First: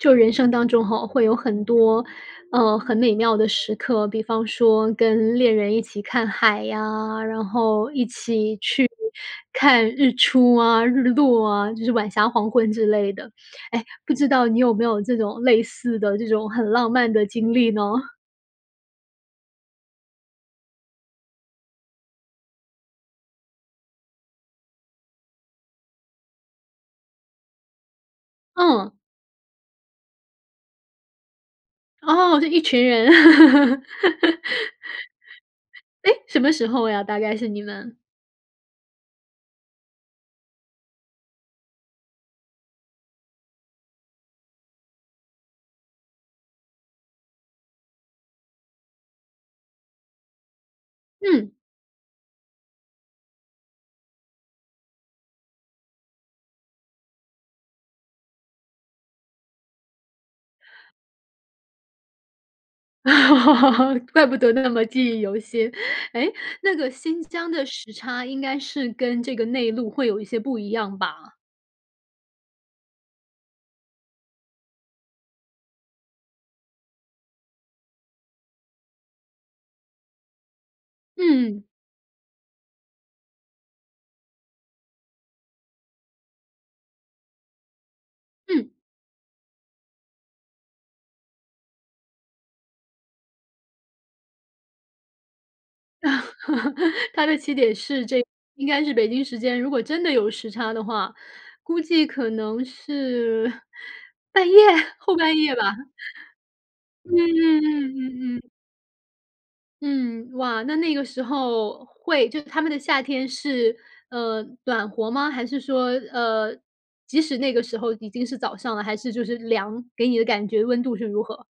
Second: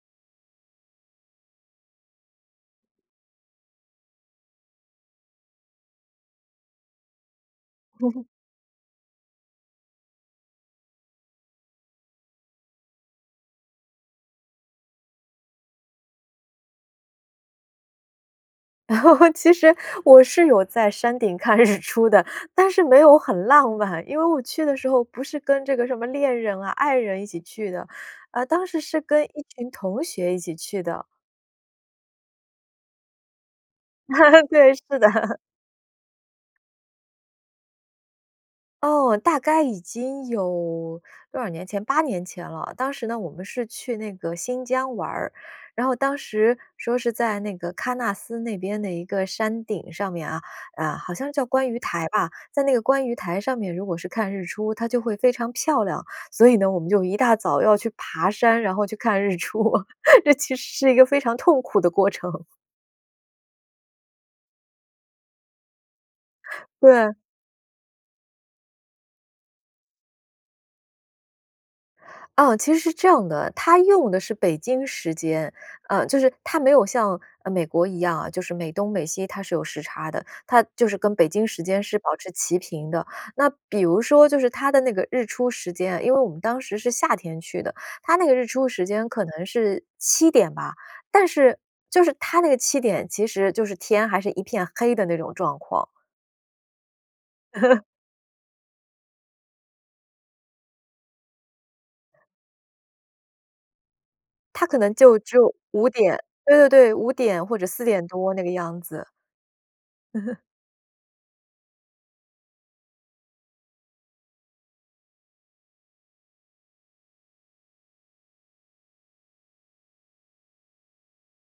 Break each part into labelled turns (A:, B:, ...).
A: 就人生当中吼，会有很多，呃，很美妙的时刻，比方说跟恋人一起看海呀，然后一 起去看日出啊、日落啊，就是晚霞、黄昏之类的。诶，不知道你有没有这种类似的、这种很浪漫的经历呢？
B: 其实我是有在山顶看日出的，但是没有很浪漫。因为我去的时候不是跟这个什么恋人啊、爱人一起去的，呃，当时
A: 嗯！
B: 是跟一群同学一起去的。
A: 哦，就一群人。
B: 对，是的。
A: 诶，什么时候呀，大概是你们？
B: 哦，大概已经有多少年前，8年前了。当时呢，我们是去那个新疆玩儿，然后当时说是在那个喀纳斯那边的一个山顶上面啊，啊，好像是叫
A: 嗯！
B: 观鱼台吧，在那个观鱼台上面，如果是看日出，它就会非常漂亮。所以呢，我们就一大早要去爬山，然后去看日出，这其实是一个非常痛苦的过程。
A: 怪不得那么记忆犹新，诶，那 个
B: 对。
A: 新疆的时差应该是跟这个内陆会有一些不一样吧？
B: 啊，其实是这样的，它用的是北京时间，呃，就是它没有像，啊，美国一样啊，就是美东美西它是有时差的，它就是跟北京时
A: 嗯。
B: 间是保持齐平的。那比如说就是它的那个日出时间，因为我们当时是夏天去的，它那个日出
A: 嗯。
B: 时间可能是7点吧，但是，就是它那个7点其实就是天还是一片黑的那种状况。
A: 它的起点 是这应该是北京时间，如果真的有时差的话，估计可能是半夜？
B: 它可能
A: 后
B: 就
A: 半
B: 只有
A: 夜吧。
B: 5点，对对对，5
A: 嗯
B: 点或者4
A: 嗯嗯
B: 点多
A: 嗯
B: 那
A: 嗯。
B: 个样子。嗯
A: 嗯，
B: 哼。
A: 哇，那那个时候会就他们的夏天是，呃，暖和吗？还是说，呃，即使那个时候已经是早上了，还是就是凉，给你的感觉温度是如何？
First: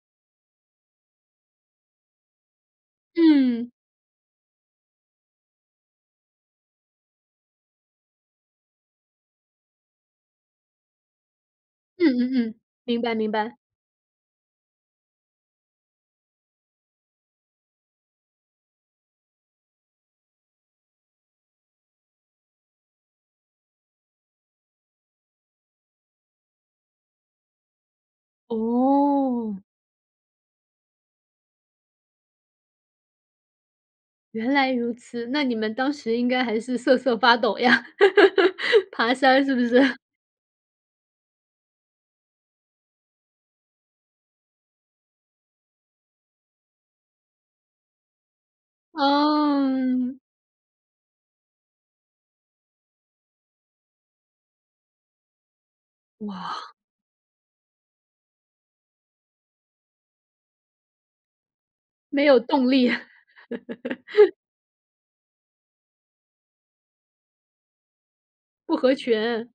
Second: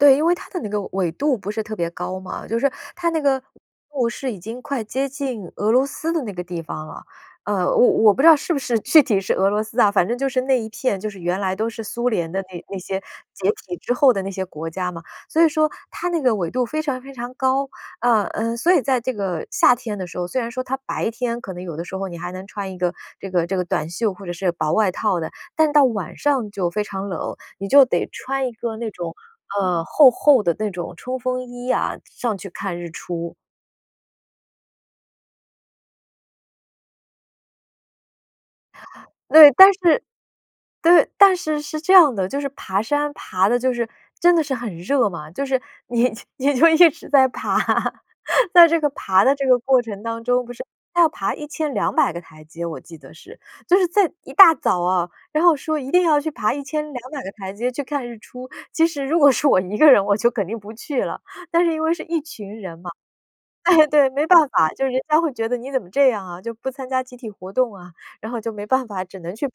B: 对，因为它的那个纬度不是特别高嘛，就是它那个
A: 嗯。
B: 路是已经快接近俄罗斯的那个地方了，呃，我我不知道是不是具体是俄罗斯啊，反正就是那一片，就是原来都是
A: 嗯
B: 苏联的
A: 嗯嗯，
B: 那那些
A: 明白明
B: 解
A: 白。
B: 体之后的那些国家嘛，所以说它那个纬度非常非常高，啊，嗯，所以在这个夏天的时候，虽然说它白天可能有的时候你还能穿一个这个这个短袖或者是薄外套的，但到晚上就非常冷，你就得穿一个那种，
A: 哦。
B: 呃，厚厚的那种冲锋衣啊，上去看日出。
A: 原来如此，那你们当时应该还是瑟瑟发抖呀，爬山
B: 对。
A: 似不
B: 但
A: 似？
B: 是对，但是是这样的。就是爬山爬得就是真的是很热嘛，就是你就你就一直在爬，那这个爬的这个过程
A: 嗯。
B: 当中，不是它要爬1200个台阶我记得是。就是在一大早哦，然后说一定要去爬一
A: 哇。
B: 千两百个台阶去看日出。其实如果是我一个人，我就肯定不去了，但是因为是一
A: 没有
B: 群
A: 动
B: 人嘛。
A: 力。
B: 诶，对，没 办法，就是人家会觉得你怎么这样啊，就不参加集体活动啊。然后就没
A: 不
B: 办
A: 合
B: 法，只能去
A: 群。
B: 爬。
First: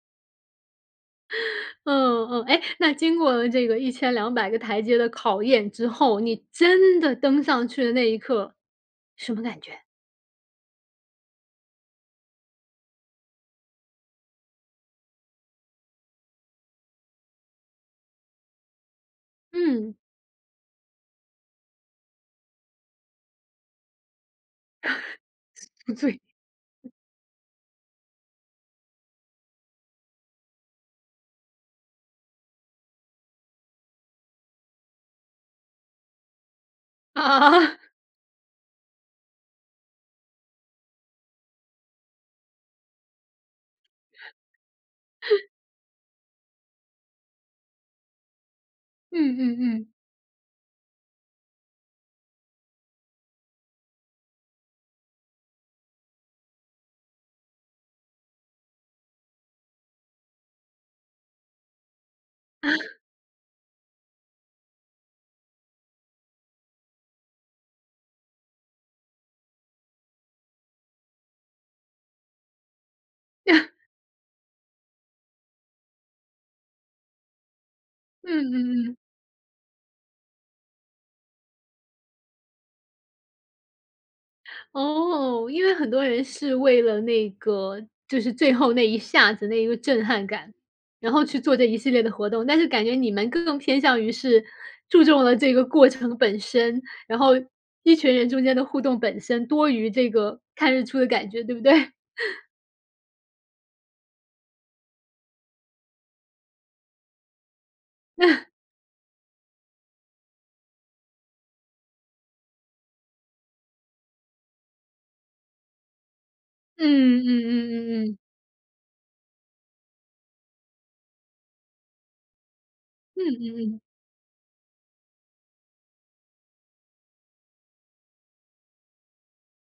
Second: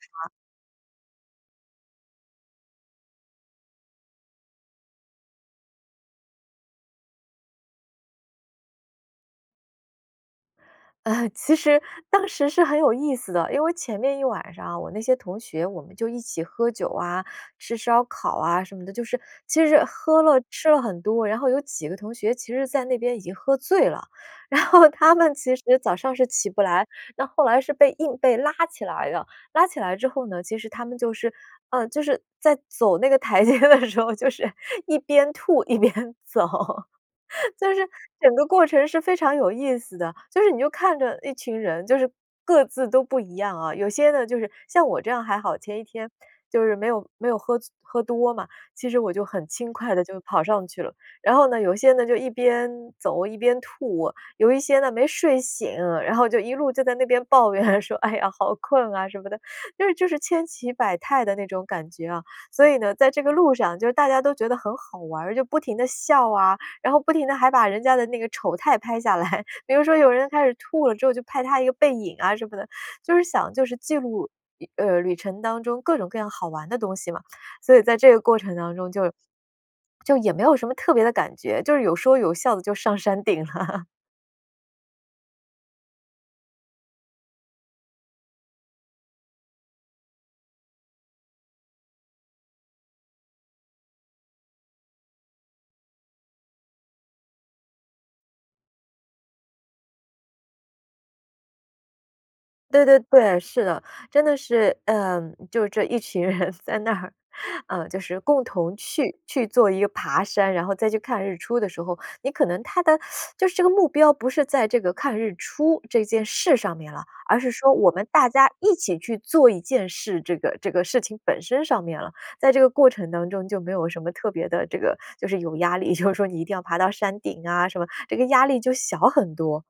A: 嗯，嗯。诶，那经过这个1200个台阶的考验之后，你真的登上去的那一刻，什么感觉？
B: 呃，其实当时是很有意思的。因为前面一晚上啊，我那些同学，我们就一起喝酒啊、吃烧烤啊什么的。就是其实
A: 嗯。
B: 喝了、吃了很多，然后有几个同学其实在那边已经喝醉了。然后他们其实
A: 宿
B: 早上
A: 醉。
B: 是起不来，那后来是被硬被拉起来了。拉起来之后呢，其实他们就是，呃，就是在走那个台阶的时候就是一边吐一边走，就
A: 啊。
B: 是整个过程是非常有意思的。就是你就看着一群人，就是各自都不一样啊。有些呢，就是像我这样还 好，前一天就是没有没有喝醉喝多嘛，其实我就
A: 嗯
B: 很
A: 嗯
B: 轻
A: 嗯。
B: 快地就跑上去了。然后呢，有些呢，就一边走一边吐，有一些呢没睡醒，然后就一路就在那边抱怨说“哎呀，好困啊！”什么的，就是就是千奇百态的那种感觉啊。所以呢，在这个路上，就是大家都觉得很好玩儿，就不停地笑啊，然后不停地还把人家的那个丑态拍下来。比如说有人开始吐了之后就拍他一个背影啊什么的，就是想就 是记录一呃，旅程当中各种各样好玩的东西嘛。所以在这个
A: 嗯
B: 过程当
A: 嗯
B: 中
A: 嗯。
B: 就 就也没有什么特别的感觉，就是有说有笑地就上山顶了。
A: 哦，因为很多人是为了那个就是最后那一下子、那一个震撼感，然后去做这一系列的活动。但是感觉你们更偏向于是注重了这个过程本身，然后一群人中间的互动本身多于这个看日出的感觉，对不对？
B: 对对对，是的。真的是，嗯，就这一群人在那儿，呃，就是共 同去去做一个爬山，然后再去看日出的时候，你可能它的 就是这个目标不是在这个看日出这件事上面了，
A: 嗯嗯
B: 而是说我
A: 嗯嗯
B: 们
A: 嗯。
B: 大家一起去做一件事，这个这个事情本身上面了。在这个过程
A: 嗯
B: 当中就没
A: 嗯嗯。
B: 有什么特别的这个就是有压力，就是说你一定要爬到山顶啊什么，这个压力就小很多。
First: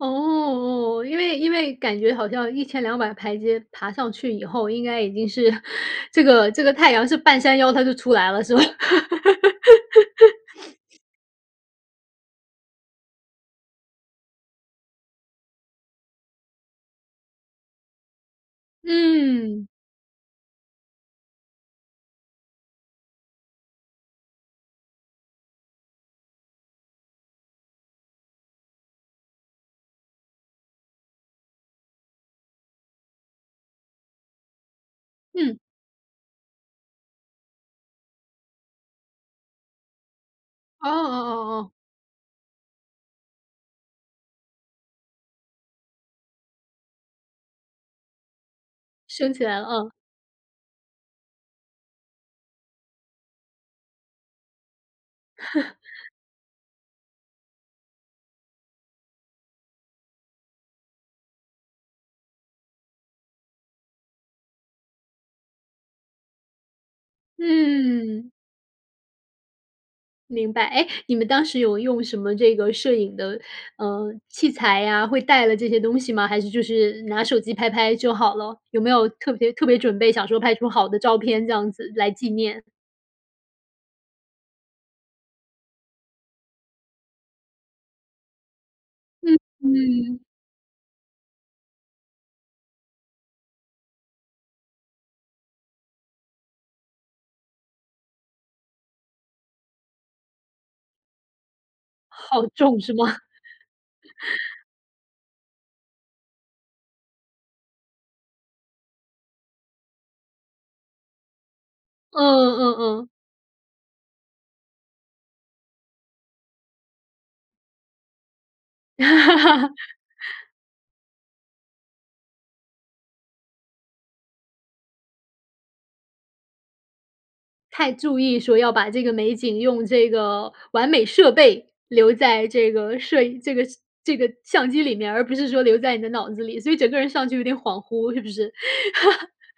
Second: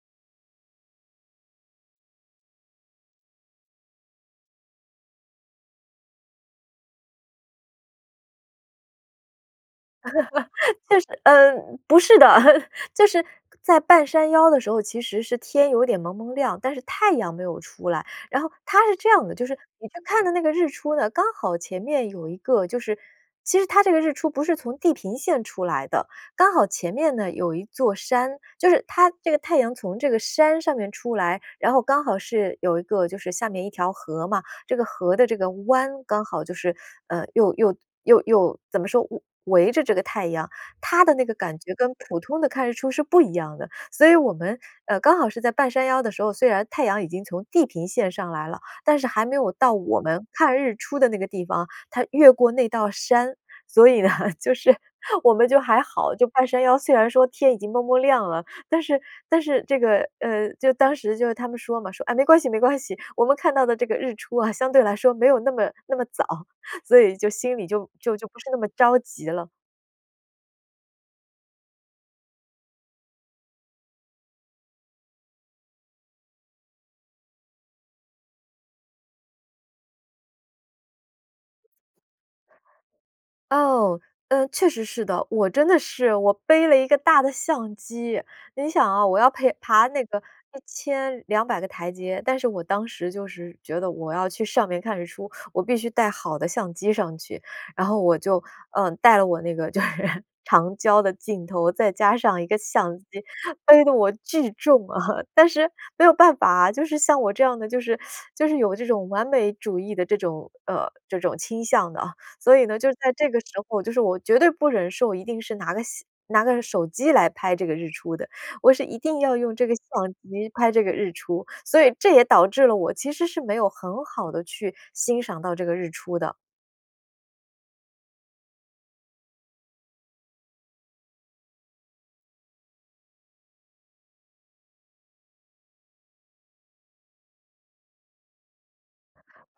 A: 哦，哦哦，因为因为感觉好像1200个台阶爬上去以后，应该已经是 这个这个太阳是半山腰它就出来了，是吧？
B: 但是，嗯，不是的！就是在半山腰的时候，其实是天有点蒙蒙亮，但是太阳没有出来。然后它是这样的，就是
A: 嗯。
B: 你去看的那个日出呢，刚好前面有一个就是其实它这个日出不是从地平线出来的，刚好前面呢有一座山，就是它这个太阳从这个山上面出来，然后刚好是有一个就是下面一条河嘛，这个河的这个
A: 嗯。
B: 湾刚好就是，呃，又又又又怎么说，围围着这个太阳，
A: 哦哦
B: 它的那个
A: 哦
B: 感
A: 哦。
B: 觉跟普通的看日出是不一样的。所以我们，呃，刚好是在半山腰的时候，虽然太阳已经从地平线上来了，但是还
A: 升
B: 没
A: 起
B: 有
A: 来了
B: 到
A: 啊。
B: 我们看日出的那个地方，它越过那道山。所以呢，就是，我们就还 好，就半山腰虽然说天已经蒙蒙亮了，但是但是这个，呃，就当时就是他们说嘛，说：“哎，没关系没关系，我们看到的这个日出啊，相对来说没有那么那么早。“所以就心里就就就
A: 嗯。
B: 不是那么着急了。
A: 明白。诶，你们当时有用什么这个摄影的，呃，器材呀，会带了这些东西吗？还是就是拿手机拍拍就好了？有没有特别特别准备想说拍出好的照片这样子来纪念？
B: 哦，嗯，确实是的，我真的是我背了一个大的相机。你想啊，我要
A: 嗯，
B: 陪爬那个
A: 嗯。
B: 1200个台阶，但是我当时就是觉得我要去上面看日出，我必须带好的相机上去。然后我就，嗯，带了我那个就是长焦的镜头，再加上一
A: 好
B: 个
A: 重是
B: 相机，
A: 吗？
B: 背得我巨 重啊。但是没有办法啊，就是像我这样的，就是 就是有这种完美主义的这种，呃，这种倾向的啊。
A: 嗯，
B: 所以
A: 嗯
B: 呢，就
A: 嗯。
B: 在这个时候，就是我绝对不忍受我一定是拿个相拿个手机来拍这个日出的，我是一定要用这个 相机拍这个日出，所以这也导致了我其实是没有很好地去欣赏到这个日出的。
A: 太注意说要把这个美景用这个完美设备留在这个摄影这个这个相机里面儿，而不是说留在你的脑子里，所以整个人上去有点恍惚，是不是？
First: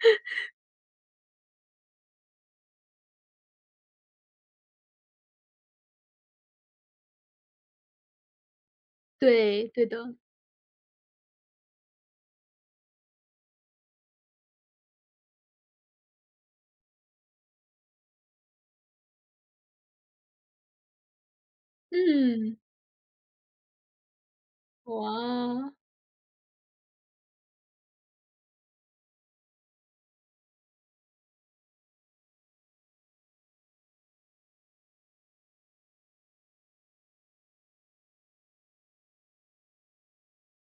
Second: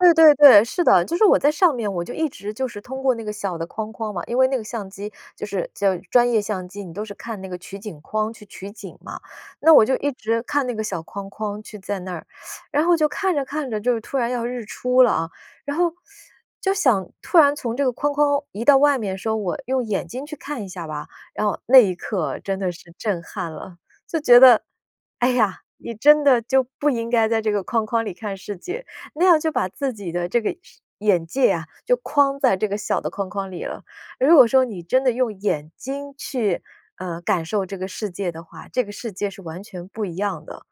B: 对对 对，是的。就是我在上面，我就一直就是通过那个小的框框嘛，因为那个相机就是就专业相机，你都是看那个取景框去取景嘛，
A: 对，
B: 那我
A: 对
B: 就一
A: 的。
B: 直看那个小框框去在那儿。然后我就看着看着就突然要日出了啊，然后 就想突然从这个框框移到外面，说我用眼睛去看一下吧，然后那一刻
A: 嗯。
B: 真的是震撼了。就觉得：“哎呀，
A: 哇。
B: 你真的就不应该在这个框框里看世界，那样就把自己的这个视眼界啊，就框在这个小的框框里了。如果说你真的用眼睛去，呃，感受这个世界的话，这个世界是完全不一样的。”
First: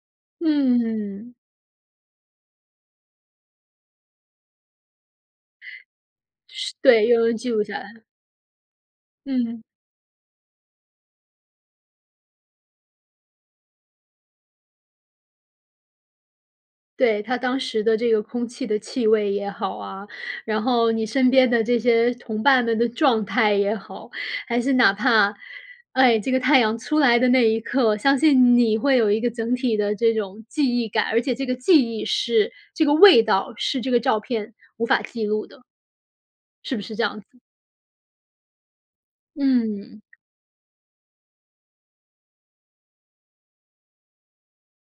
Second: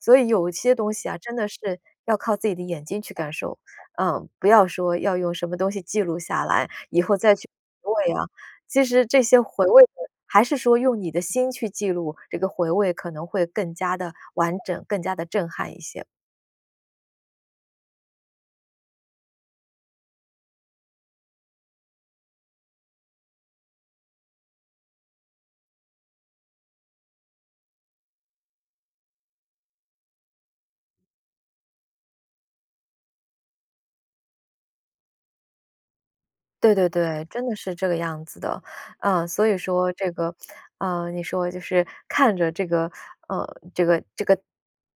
B: 所以有些东西啊，
A: 嗯。
B: 真的是要靠自己的眼睛去感受，呃，不要说要用什么东西记录下来，
A: 是
B: 以
A: 对，
B: 后
A: 用于
B: 再去
A: 记录下来。
B: 回味啊。其实这些
A: 嗯。
B: 回味的，还是说用你的心去记录，这个回味可能会更加地完整、更加地震撼一些。
A: 对，它当时的这个空气的气味也好啊，然后你身边的这些同伴们的状态也好，还是哪怕哎，这个太阳出来的那一刻，相信你会有一个整体的这种记忆感，而且这个记忆是这个味道是这个照片无法记录的。
B: 对
A: 是不
B: 对
A: 是这样
B: 对，
A: 子？
B: 真的是这个样子的。啊，所以说
A: 嗯。
B: 这个，啊，你说就是看着这个呃，这个这个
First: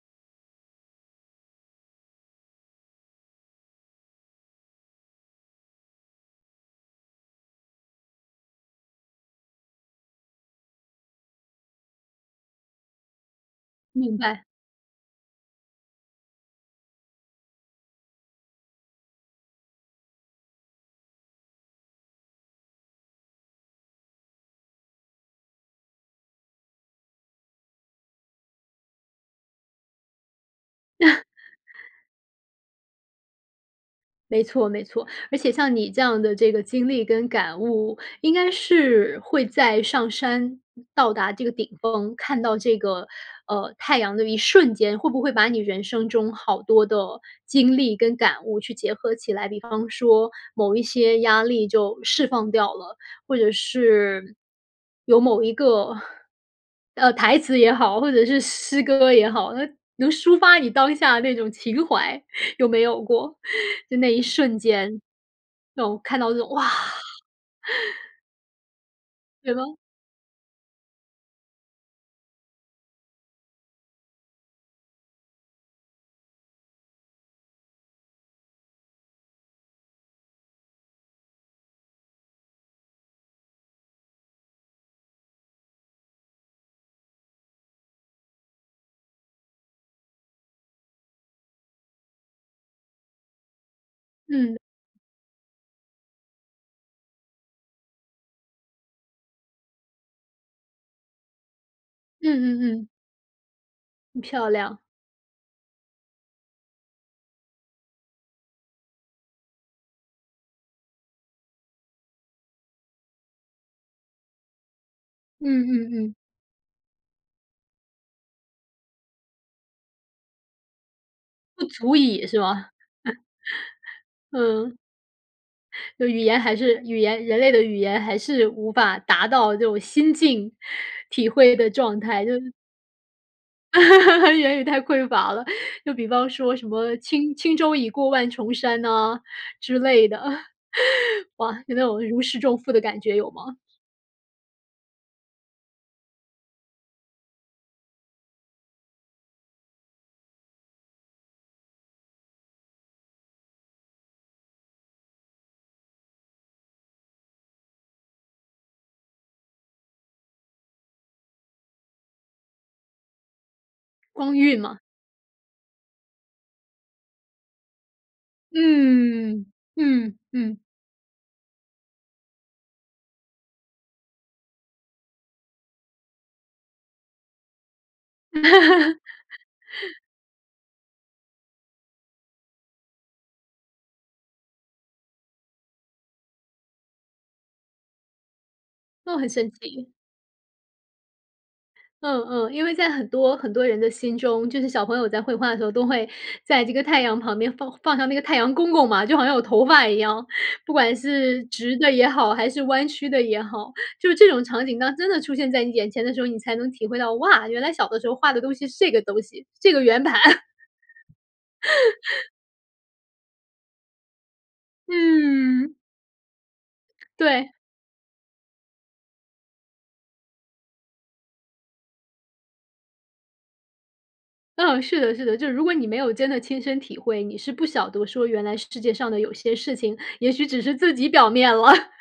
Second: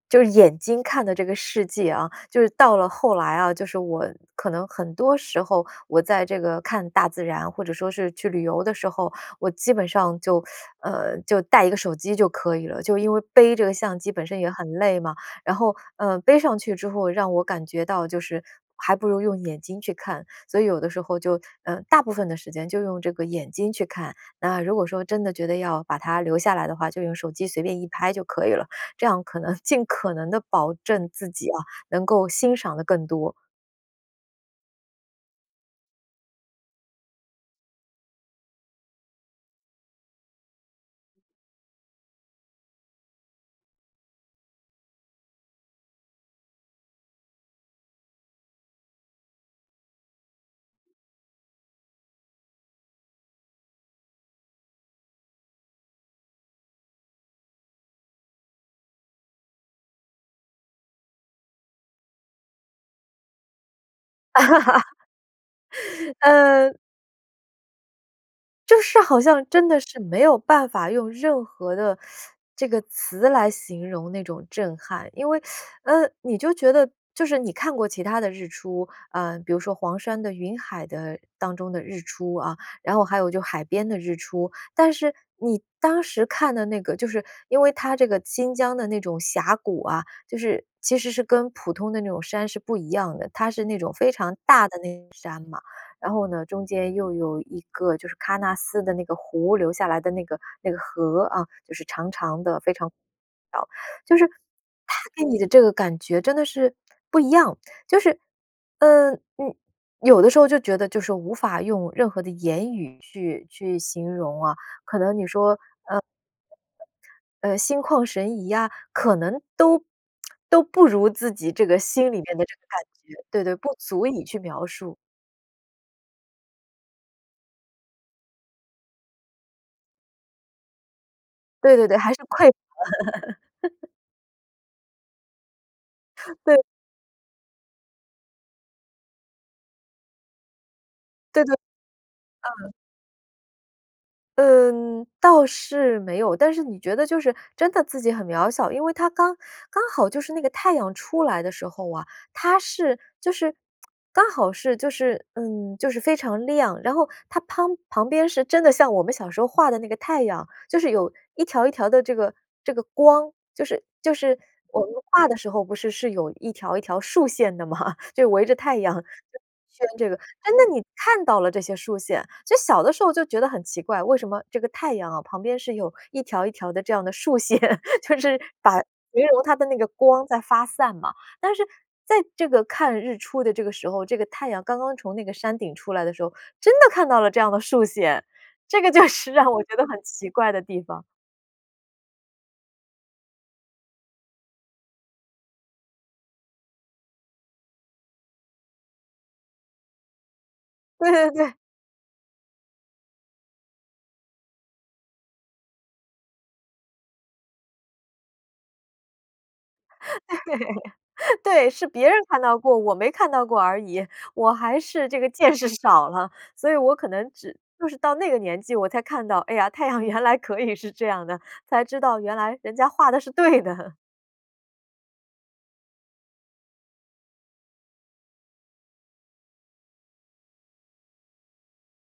B: 就是眼睛看的这个世界啊，就是到了后来啊，就是我可能很多时候，我在这个看大自然，或者说是去旅游的时候，我基本上就，呃，就带一个手机就可以了，就因为背这个相机
A: 明
B: 本身
A: 白。
B: 也很累嘛。然后，呃，背上去之后让我感觉到就是还不如用眼睛去看，所以有的时候就呃，大部分的时间就用眼睛去看。那如果说真的觉得要把它留下来的话，就用手机随便一拍就可以了，这样可能尽可能地保证 自己啊，能够欣赏得更多。
A: 没错没错。而且像你这样的这个经历跟感悟，应该是会在上山到达这个顶峰，看到这个，呃，太阳的一瞬间，会不会把你人生中好多的经历跟感悟去结合起来？比方说某一些压力就释放掉了，或者是有某一个，呃，台词也好，或者是诗歌也好，那能抒发你当下那种情怀，有没有过？就那一瞬间，让我 看到这种，哇！
B: 呃就是好像
A: 有
B: 真
A: 吗？
B: 的是没有办法用任何的 这个词来形容那种震撼。因为，呃，你就觉得就是你看过其它的日出，呃，比如说黄山的云海的当中的日出啊，然后还有就海边的日出。但是你当时看的那个，就是因为它这个新疆的那种峡谷啊，就是其实是跟普通的那种山是不一样的，它是那种非常
A: 嗯。
B: 大的那个山嘛。然后呢，中间又有一个就是喀纳斯的那个湖留下来的那个那个河啊，就是长长的，
A: 嗯嗯
B: 非
A: 嗯。
B: 常。就
A: 嗯，
B: 是
A: 漂亮。
B: 它给你的这个感觉真的是不一样，就是，嗯，嗯，有的时候就觉得就是说无法用任何的言语去去形容啊。可能你说，
A: 嗯嗯嗯。
B: 呃，呃，心旷神怡啊，可能都 都不如自己
A: 不
B: 这个
A: 足
B: 心里
A: 以
B: 面
A: 是
B: 的这个
A: 吗？
B: 感觉。对对，不足以 去描
A: 嗯。
B: 述。
A: 就语言还是语言人类的语言还是无法达到这种心境体会的
B: 对对对，
A: 状
B: 还是
A: 态，就
B: 匮乏了。
A: 是 言语太匮乏了，就比方说
B: 对。
A: 什么轻轻舟已过万重山呐，之类的。
B: 对对。
A: 哇，你那种如释重负
B: 嗯。
A: 的感觉有吗？
B: 嗯，倒是没有，但是你觉得就是真的自己很渺小，因为它刚刚好就是那个太阳出来的时候啊，它是就是 刚好是就是嗯，就是非常亮，然后它乓旁边是真的像我们小时候画的那个太阳，就是有一条一条的这个这个光，就是就
A: 光
B: 是
A: 晕嘛。
B: 我们画的时候不是是有一条一条竖线的吗？就围着太阳
A: 嗯。
B: 一圈这个。
A: 嗯，
B: 哎，
A: 嗯。
B: 那你看到了这些竖线，觉得小的时候就觉得很奇怪，为什么这个太阳啊，旁边是有一条一条的这样的竖线，就是把形容它的那个 光在发散嘛。但是在这个看日出的这个时候，这个太阳刚刚从那个山顶出来的时候，真的看到了这样的竖线，这个就
A: 哦，很
B: 是让
A: 神
B: 我觉得
A: 奇。
B: 很奇怪的地方。
A: 嗯，嗯，因为在很多很多人的心中，就是小朋友在绘画的时候都会在这个太阳旁边放放上那个太阳公公嘛，就好像有头发一样，不管
B: 对对
A: 是
B: 对。
A: 直的也好，还是弯曲的也好。就是这种场景当真的出现在你眼前的时候，你才能体会到，哇，原来小的时候画的东西是这个东西，这个圆盘。
B: 对。对，是别人 看到过，我没看到过而已，我还是这个见识
A: 嗯。
B: 少了。所以我可能
A: 对。
B: 只就是到那个年纪我才看到，哎呀，太阳原来可以是这样的，才知道原来人家画得是对的。
A: 嗯，是的是的。就是如果你没有真的亲身体会，你是不晓得说原来是世界上的有些事情，也许只是自己表面了。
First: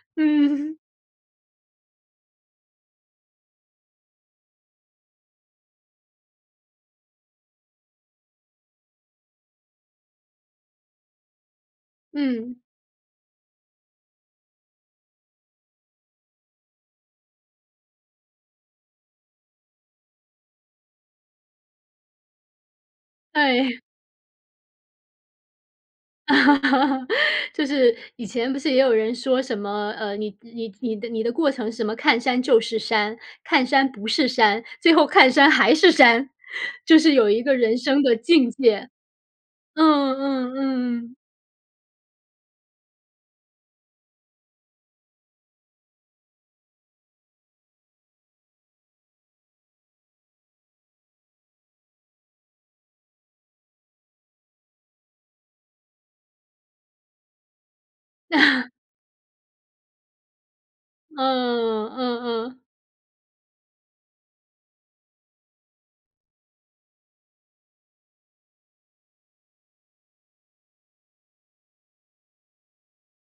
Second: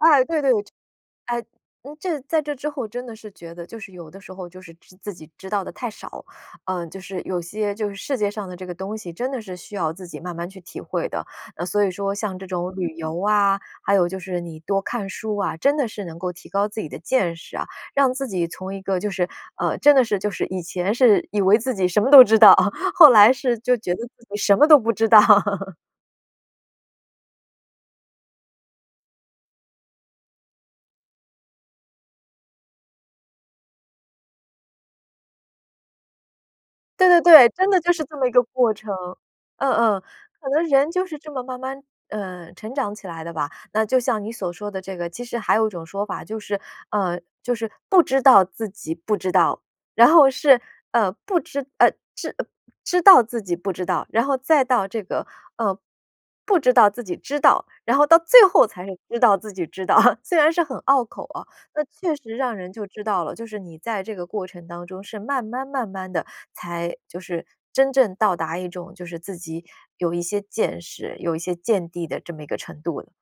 B: 哎，对对，
A: 嗯。
B: 哎，嗯，这在这之后真的是觉得，就是有的时候就是知自己知道得太少。呃，就是有些就是世界上的这个东西，真的是需要自己慢慢去体会的。呃，所以说像这
A: 嗯。
B: 种旅游啊，还有就是你多看书啊，真的是能够提高自己的见识啊，让自己从一个就是呃，真的是就是以前是以为自己什么都知道，后来是就
A: 对。
B: 觉得自己什么都不知道。
A: 就是以前不是也有人说什么，呃，你你你的你的过程什么看山就是山，看山不是山，最后看山还是山，就
B: 对
A: 是
B: 对
A: 有一
B: 对，
A: 个
B: 真
A: 人
B: 的就
A: 生
B: 是
A: 的
B: 这么一个
A: 境
B: 过
A: 界。
B: 程，嗯嗯。
A: 嗯，
B: 可
A: 嗯，
B: 能人
A: 嗯
B: 就
A: 嗯。
B: 是这么慢慢，呃，成长起来的吧。那就像你所说的这个，其实还有一种说法，就是，呃，就是不知道自己不知道，然后是，呃，不知，呃，知呃，知道自己不知道，然后再到这个，呃，不知道自己知道，然后到最后 才是知道自己知道。虽然是很拗口啊，那
A: 嗯，
B: 确
A: 嗯
B: 实让
A: 嗯。
B: 人就知道了，就是你在这个过程当中是慢慢慢慢地才就是真正到达一种就是自己有一些见识，有一些见地的这么一个程度了。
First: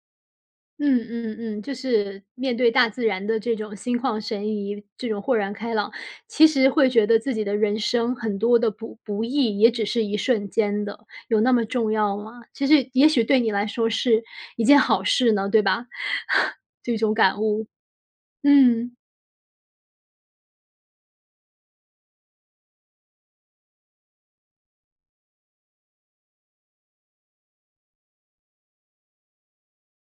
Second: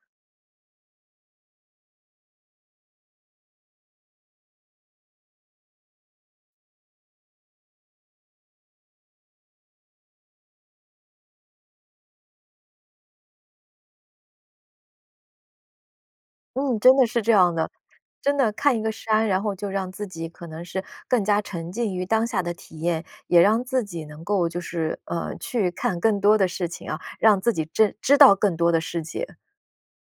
A: 嗯，嗯，嗯，就是面对大自然的这种心旷神怡，这种豁然开朗，其实会觉得自己的人生很多的不不易也只是一瞬间的，有那么重要吗？其实也许对你来说是一件好事呢，对吧？
B: 嗯，
A: 这
B: 真的
A: 种
B: 是这
A: 感
B: 样
A: 悟。
B: 的。真的看一个
A: 嗯。
B: 山，然后就让自己可能是更加沉浸于当下的体验，也让自己能够就是，呃，去看更多的事情啊，让自己真知道更多的世界。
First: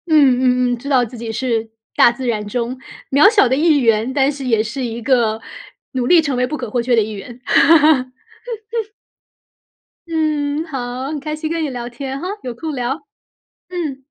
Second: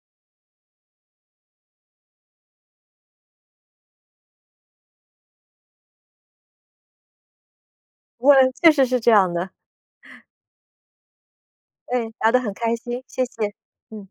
A: 嗯，嗯嗯，知道自己是大自然中渺小的一员，但是也是一个努力成为不可或缺的一员。
B: 我确实 是这样的。
A: 嗯，好，很开心跟你聊
B: 对，
A: 天哈，
B: 聊得很
A: 有
B: 开
A: 空
B: 心，
A: 聊。
B: 谢谢，
A: 嗯。
B: 嗯。